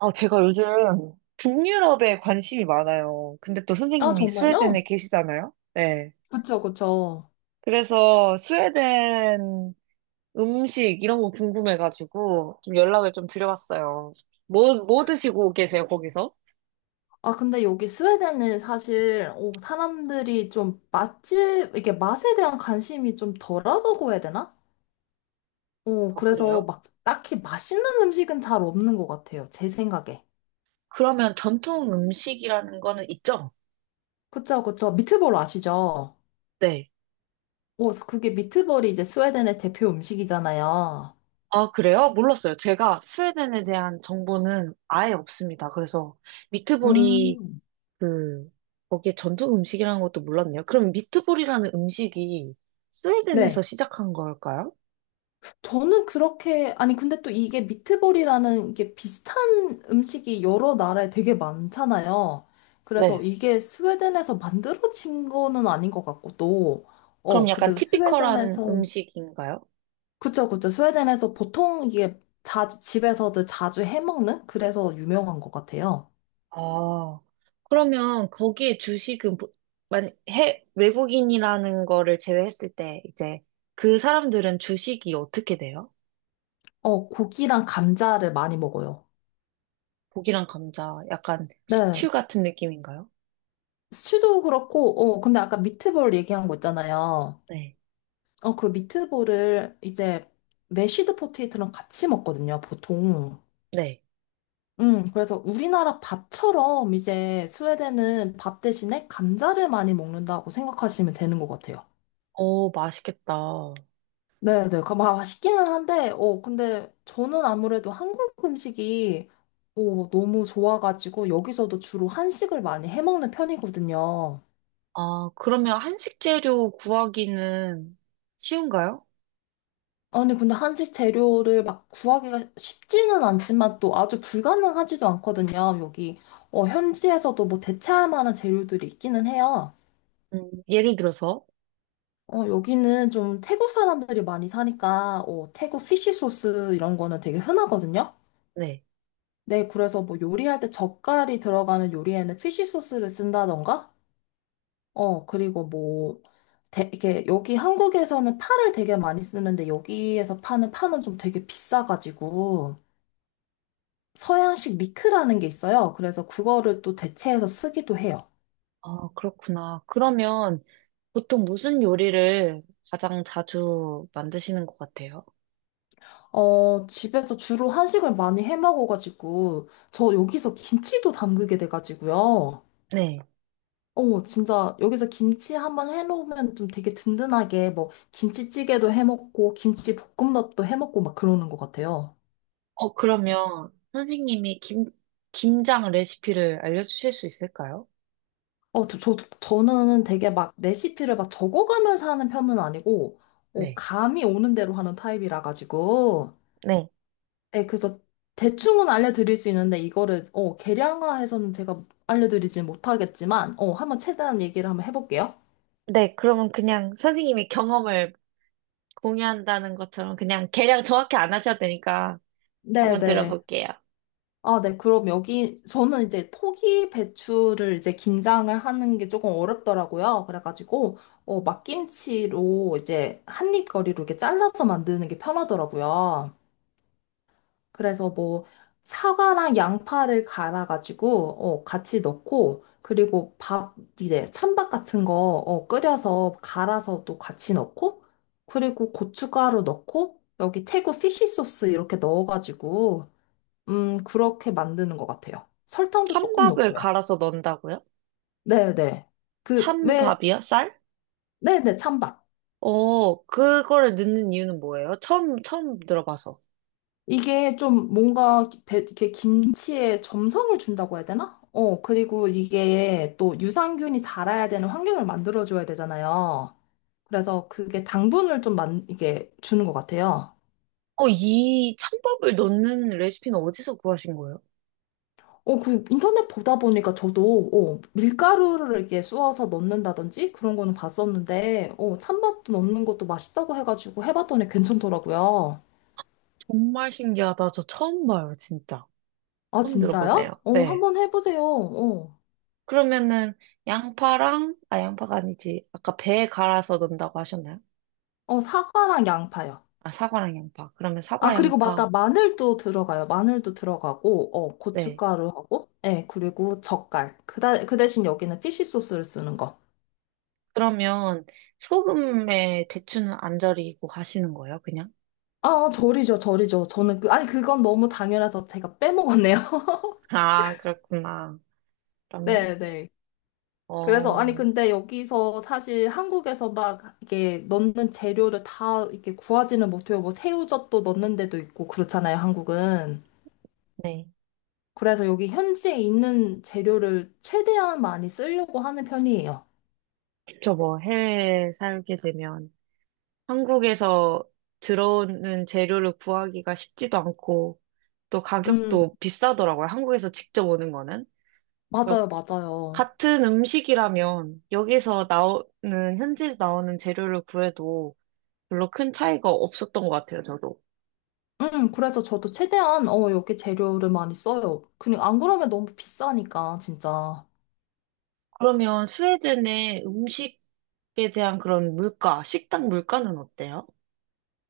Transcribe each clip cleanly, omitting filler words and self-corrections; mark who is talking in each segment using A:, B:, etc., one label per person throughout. A: 아, 제가 요즘 북유럽에 관심이 많아요. 근데 또
B: 아,
A: 선생님이 스웨덴에
B: 정말요?
A: 계시잖아요? 네.
B: 그쵸, 그쵸.
A: 그래서 스웨덴 음식 이런 거 궁금해가지고 좀 연락을 좀 드려봤어요. 뭐 드시고 계세요, 거기서?
B: 아, 근데 여기 스웨덴은 사실, 사람들이 좀 맛집, 이게 맛에 대한 관심이 좀 덜하다고 해야 되나?
A: 어,
B: 그래서
A: 그래요?
B: 막 딱히 맛있는 음식은 잘 없는 것 같아요. 제 생각에.
A: 그러면 전통 음식이라는 거는 있죠?
B: 그쵸, 그쵸. 미트볼 아시죠?
A: 네.
B: 그게 미트볼이 이제 스웨덴의 대표 음식이잖아요.
A: 아, 그래요? 몰랐어요. 제가 스웨덴에 대한 정보는 아예 없습니다. 그래서 미트볼이
B: 음.
A: 그, 거기에 전통 음식이라는 것도 몰랐네요. 그럼 미트볼이라는 음식이
B: 네.
A: 스웨덴에서 시작한 걸까요?
B: 저는 그렇게, 아니, 근데 또 이게 미트볼이라는 이게 비슷한 음식이 여러 나라에 되게 많잖아요. 그래서
A: 네.
B: 이게 스웨덴에서 만들어진 거는 아닌 것 같고, 또,
A: 그럼 약간
B: 근데
A: 티피컬한
B: 스웨덴에서,
A: 음식인가요?
B: 그쵸, 그쵸. 스웨덴에서 보통 이게 자주, 집에서도 자주 해먹는? 그래서 유명한 것 같아요.
A: 아, 그러면 거기에 주식은, 보- 만, 해, 외국인이라는 거를 제외했을 때, 이제 그 사람들은 주식이 어떻게 돼요?
B: 고기랑 감자를 많이 먹어요.
A: 고기랑 감자, 약간
B: 네.
A: 스튜 같은 느낌인가요?
B: 스튜도 그렇고, 근데 아까 미트볼 얘기한 거 있잖아요.
A: 네.
B: 그 미트볼을 이제 메쉬드 포테이토랑 같이 먹거든요, 보통.
A: 네.
B: 그래서 우리나라 밥처럼 이제 스웨덴은 밥 대신에 감자를 많이 먹는다고 생각하시면 되는 것 같아요.
A: 오, 맛있겠다.
B: 네네. 그, 맛있기는 한데, 근데 저는 아무래도 한국 음식이 너무 좋아가지고 여기서도 주로 한식을 많이 해먹는 편이거든요.
A: 아, 그러면 한식 재료 구하기는 쉬운가요?
B: 아니, 근데 한식 재료를 막 구하기가 쉽지는 않지만 또 아주 불가능하지도 않거든요. 여기, 현지에서도 뭐 대체할 만한 재료들이 있기는 해요.
A: 예를 들어서.
B: 여기는 좀 태국 사람들이 많이 사니까, 태국 피쉬 소스 이런 거는 되게 흔하거든요.
A: 네.
B: 네, 그래서 뭐 요리할 때 젓갈이 들어가는 요리에는 피쉬 소스를 쓴다던가, 그리고 뭐, 이게 여기 한국에서는 파를 되게 많이 쓰는데 여기에서 파는 파는 좀 되게 비싸가지고, 서양식 미크라는 게 있어요. 그래서 그거를 또 대체해서 쓰기도 해요.
A: 아, 그렇구나. 그러면 보통 무슨 요리를 가장 자주 만드시는 것 같아요?
B: 집에서 주로 한식을 많이 해 먹어가지고, 저 여기서 김치도 담그게 돼가지고요.
A: 네.
B: 진짜 여기서 김치 한번 해놓으면 좀 되게 든든하게 뭐 김치찌개도 해 먹고, 김치 볶음밥도 해 먹고 막 그러는 것 같아요.
A: 어, 그러면 김장 레시피를 알려주실 수 있을까요?
B: 저는 되게 막 레시피를 막 적어가면서 하는 편은 아니고,
A: 네.
B: 감이 오는 대로 하는 타입이라 가지고,
A: 네.
B: 네, 그래서 대충은 알려드릴 수 있는데 이거를 계량화해서는 제가 알려드리진 못하겠지만 한번 최대한 얘기를 한번 해볼게요.
A: 네. 그러면 그냥 선생님이 경험을 공유한다는 것처럼 그냥 계량 정확히 안 하셔도 되니까 한번
B: 네네.
A: 들어볼게요.
B: 아, 네. 그럼 여기 저는 이제 포기 배추를 이제 김장을 하는 게 조금 어렵더라고요. 그래가지고 막김치로 이제 한입 거리로 이렇게 잘라서 만드는 게 편하더라고요. 그래서 뭐 사과랑 양파를 갈아가지고 같이 넣고 그리고 밥 이제 찬밥 같은 거 끓여서 갈아서 또 같이 넣고 그리고 고춧가루 넣고 여기 태국 피쉬 소스 이렇게 넣어가지고 그렇게 만드는 것 같아요. 설탕도 조금
A: 찬밥을
B: 넣고요.
A: 갈아서 넣는다고요?
B: 네네. 그 왜
A: 찬밥이요? 쌀?
B: 네네 찬밥.
A: 어, 그거를 넣는 이유는 뭐예요? 처음 들어봐서.
B: 이게 좀 뭔가 이렇게 김치에 점성을 준다고 해야 되나? 그리고 이게 또 유산균이 자라야 되는 환경을 만들어줘야 되잖아요. 그래서 그게 당분을 좀 이게 주는 것 같아요.
A: 어, 이 찬밥을 넣는 레시피는 어디서 구하신 거예요?
B: 그 인터넷 보다 보니까 저도, 밀가루를 이렇게 쑤어서 넣는다든지 그런 거는 봤었는데, 찬밥도 넣는 것도 맛있다고 해가지고 해봤더니 괜찮더라고요.
A: 정말 신기하다. 저 처음 봐요, 진짜.
B: 아,
A: 처음 들어보네요.
B: 진짜요?
A: 네.
B: 한번 해보세요.
A: 그러면은, 양파랑, 아, 양파가 아니지. 아까 배에 갈아서 넣는다고 하셨나요?
B: 사과랑 양파요.
A: 아, 사과랑 양파. 그러면
B: 아,
A: 사과,
B: 그리고
A: 양파.
B: 맞다. 마늘도 들어가요. 마늘도 들어가고,
A: 네.
B: 고춧가루하고, 예, 그리고 젓갈. 그, 그 대신 여기는 피쉬 소스를 쓰는 거.
A: 그러면, 소금에 대추는 안 절이고 하시는 거예요, 그냥?
B: 아, 절이죠, 절이죠. 저는 아니, 그건 너무 당연해서 제가 빼먹었네요.
A: 아, 그렇구나. 그럼,
B: 네, 네. 그래서, 아니,
A: 어,
B: 근데 여기서 사실 한국에서 막 이게 넣는 재료를 다 이렇게 구하지는 못해요. 뭐 새우젓도 넣는 데도 있고, 그렇잖아요, 한국은.
A: 네.
B: 그래서 여기 현지에 있는 재료를 최대한 많이 쓰려고 하는 편이에요.
A: 저 뭐 해외에 살게 되면 한국에서 들어오는 재료를 구하기가 쉽지도 않고 또
B: 음,
A: 가격도 비싸더라고요. 한국에서 직접 오는 거는. 그래서
B: 맞아요, 맞아요.
A: 같은 음식이라면 여기서 나오는, 현지에서 나오는 재료를 구해도 별로 큰 차이가 없었던 것 같아요, 저도.
B: 그래서 저도 최대한, 여기 재료를 많이 써요. 그냥 안 그러면 너무 비싸니까, 진짜.
A: 그러면 스웨덴의 음식에 대한 그런 물가, 식당 물가는 어때요?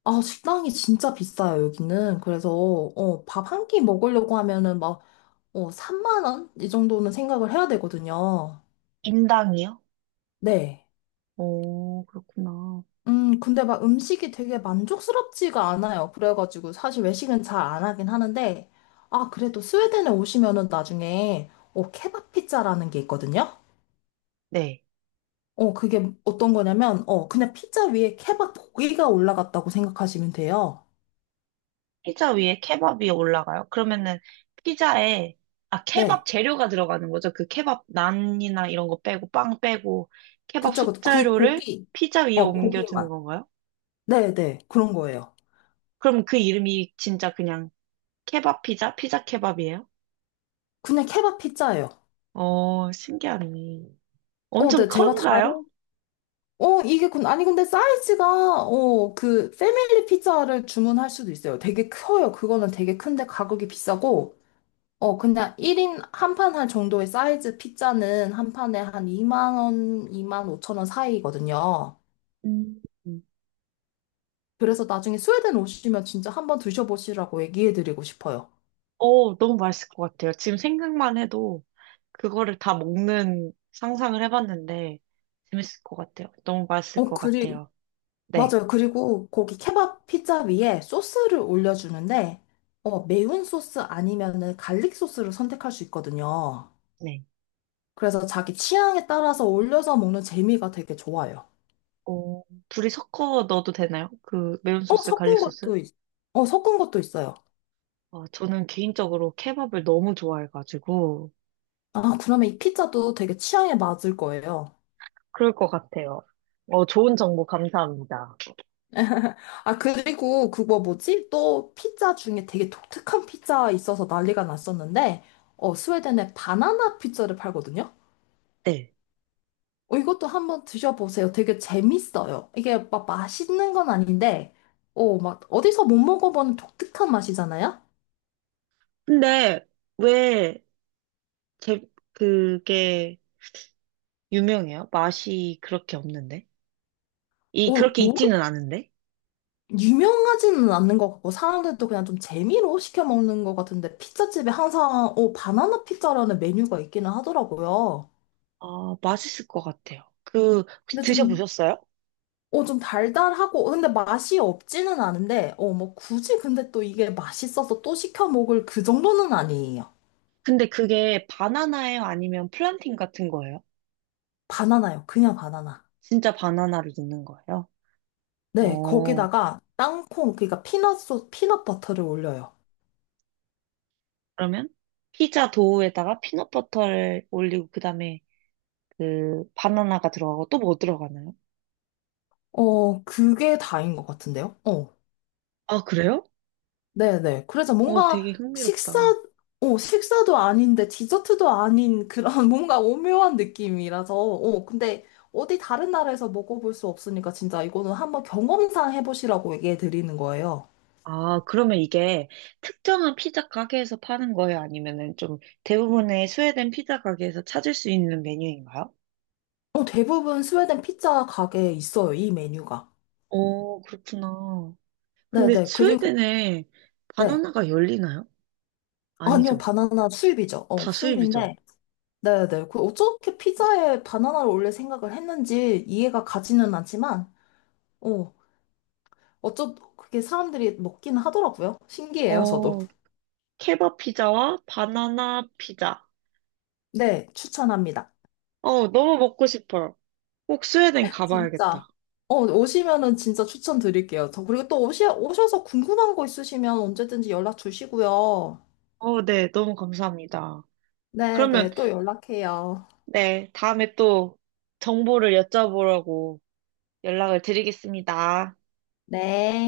B: 아, 식당이 진짜 비싸요, 여기는. 그래서, 밥 한 끼 먹으려고 하면은 막, 3만 원? 이 정도는 생각을 해야 되거든요.
A: 인당이요?
B: 네.
A: 오, 그렇구나.
B: 근데 막 음식이 되게 만족스럽지가 않아요. 그래가지고 사실 외식은 잘 안 하긴 하는데, 아, 그래도 스웨덴에 오시면은 나중에, 케밥 피자라는 게 있거든요.
A: 네.
B: 그게 어떤 거냐면, 그냥 피자 위에 케밥 고기가 올라갔다고 생각하시면 돼요.
A: 피자 위에 케밥이 올라가요. 그러면은 피자에 아 케밥
B: 네.
A: 재료가 들어가는 거죠. 그 케밥 난이나 이런 거 빼고 빵 빼고 케밥
B: 그쵸, 그쵸. 그
A: 숙재료를
B: 고기,
A: 피자 위에 옮겨주는
B: 고기만.
A: 건가요?
B: 네네. 그런 거예요.
A: 그럼 그 이름이 진짜 그냥 케밥 피자, 피자 케밥이에요?
B: 그냥 케밥 피자예요.
A: 어, 신기하네. 엄청
B: 네. 제가 다른,
A: 큰가요?
B: 이게, 근 아니, 근데 사이즈가, 그, 패밀리 피자를 주문할 수도 있어요. 되게 커요. 그거는 되게 큰데 가격이 비싸고, 그냥 1인 한 판 할 정도의 사이즈 피자는 한 판에 한 2만 원, 2만 5천 원 사이거든요.
A: 음.
B: 그래서 나중에 스웨덴 오시면 진짜 한번 드셔보시라고 얘기해드리고 싶어요.
A: 어, 너무 맛있을 것 같아요. 지금 생각만 해도 그거를 다 먹는 상상을 해봤는데 재밌을 것 같아요. 너무 맛있을
B: 어,
A: 것
B: 그리,
A: 같아요. 네,
B: 맞아요. 그리고 거기 케밥 피자 위에 소스를 올려주는데, 매운 소스 아니면은 갈릭 소스를 선택할 수 있거든요.
A: 네.
B: 그래서 자기 취향에 따라서 올려서 먹는 재미가 되게 좋아요.
A: 어, 둘이 섞어 넣어도 되나요? 그 매운
B: 어,
A: 소스, 갈릭
B: 섞은
A: 소스?
B: 것도, 있, 섞은 것도 있어요.
A: 아, 저는 개인적으로 케밥을 너무 좋아해가지고.
B: 아, 그러면 이 피자도 되게 취향에 맞을 거예요.
A: 그럴 것 같아요. 어, 좋은 정보 감사합니다.
B: 아, 그리고 그거 뭐지? 또 피자 중에 되게 독특한 피자 있어서 난리가 났었는데, 스웨덴에 바나나 피자를 팔거든요?
A: 네.
B: 이것도 한번 드셔보세요. 되게 재밌어요. 이게 막 맛있는 건 아닌데, 막 어디서 못 먹어보는 독특한 맛이잖아요?
A: 근데 왜 제, 그게 유명해요? 맛이 그렇게 없는데? 이,
B: 어,
A: 그렇게
B: 뭐,
A: 있지는 않은데?
B: 유명하지는 않는 것 같고, 사람들도 그냥 좀 재미로 시켜 먹는 것 같은데, 피자집에 항상, 바나나 피자라는 메뉴가 있기는 하더라고요.
A: 아, 맛있을 것 같아요. 그, 혹시
B: 근데 좀
A: 드셔보셨어요?
B: 좀 달달하고, 근데 맛이 없지는 않은데, 뭐, 굳이 근데 또 이게 맛있어서 또 시켜 먹을 그 정도는 아니에요.
A: 근데 그게 바나나예요? 아니면 플란팅 같은 거예요?
B: 바나나요. 그냥 바나나.
A: 진짜 바나나를 넣는 거예요?
B: 네,
A: 어.
B: 거기다가 땅콩, 그러니까 피넛 버터를 올려요.
A: 그러면 피자 도우에다가 피넛버터를 올리고 그다음에 그 바나나가 들어가고 또 뭐 들어가나요?
B: 그게 다인 것 같은데요?
A: 아, 그래요?
B: 네네. 그래서
A: 어,
B: 뭔가
A: 되게
B: 식사,
A: 흥미롭다.
B: 식사도 아닌데 디저트도 아닌 그런 뭔가 오묘한 느낌이라서, 근데 어디 다른 나라에서 먹어볼 수 없으니까 진짜 이거는 한번 경험상 해보시라고 얘기해 드리는 거예요.
A: 아, 그러면 이게 특정한 피자 가게에서 파는 거예요? 아니면은 좀 대부분의 스웨덴 피자 가게에서 찾을 수 있는 메뉴인가요?
B: 대부분 스웨덴 피자 가게에 있어요, 이 메뉴가.
A: 오 그렇구나. 근데
B: 네네. 그리고,
A: 스웨덴에
B: 네.
A: 바나나가 열리나요?
B: 아니요,
A: 아니죠.
B: 바나나 수입이죠.
A: 다 수입이죠.
B: 수입인데. 네네. 그 어떻게 피자에 바나나를 올릴 생각을 했는지 이해가 가지는 않지만, 어, 그게 사람들이 먹기는 하더라고요. 신기해요, 저도.
A: 어, 케밥 피자와 바나나 피자.
B: 네, 추천합니다.
A: 어, 너무 먹고 싶어요. 꼭 스웨덴
B: 진짜.
A: 가봐야겠다.
B: 오시면은 진짜 추천드릴게요. 저, 그리고 또 오셔서 궁금한 거 있으시면 언제든지 연락 주시고요.
A: 어, 네, 너무 감사합니다. 그러면,
B: 네네, 또 연락해요.
A: 네, 다음에 또 정보를 여쭤보라고 연락을 드리겠습니다.
B: 네.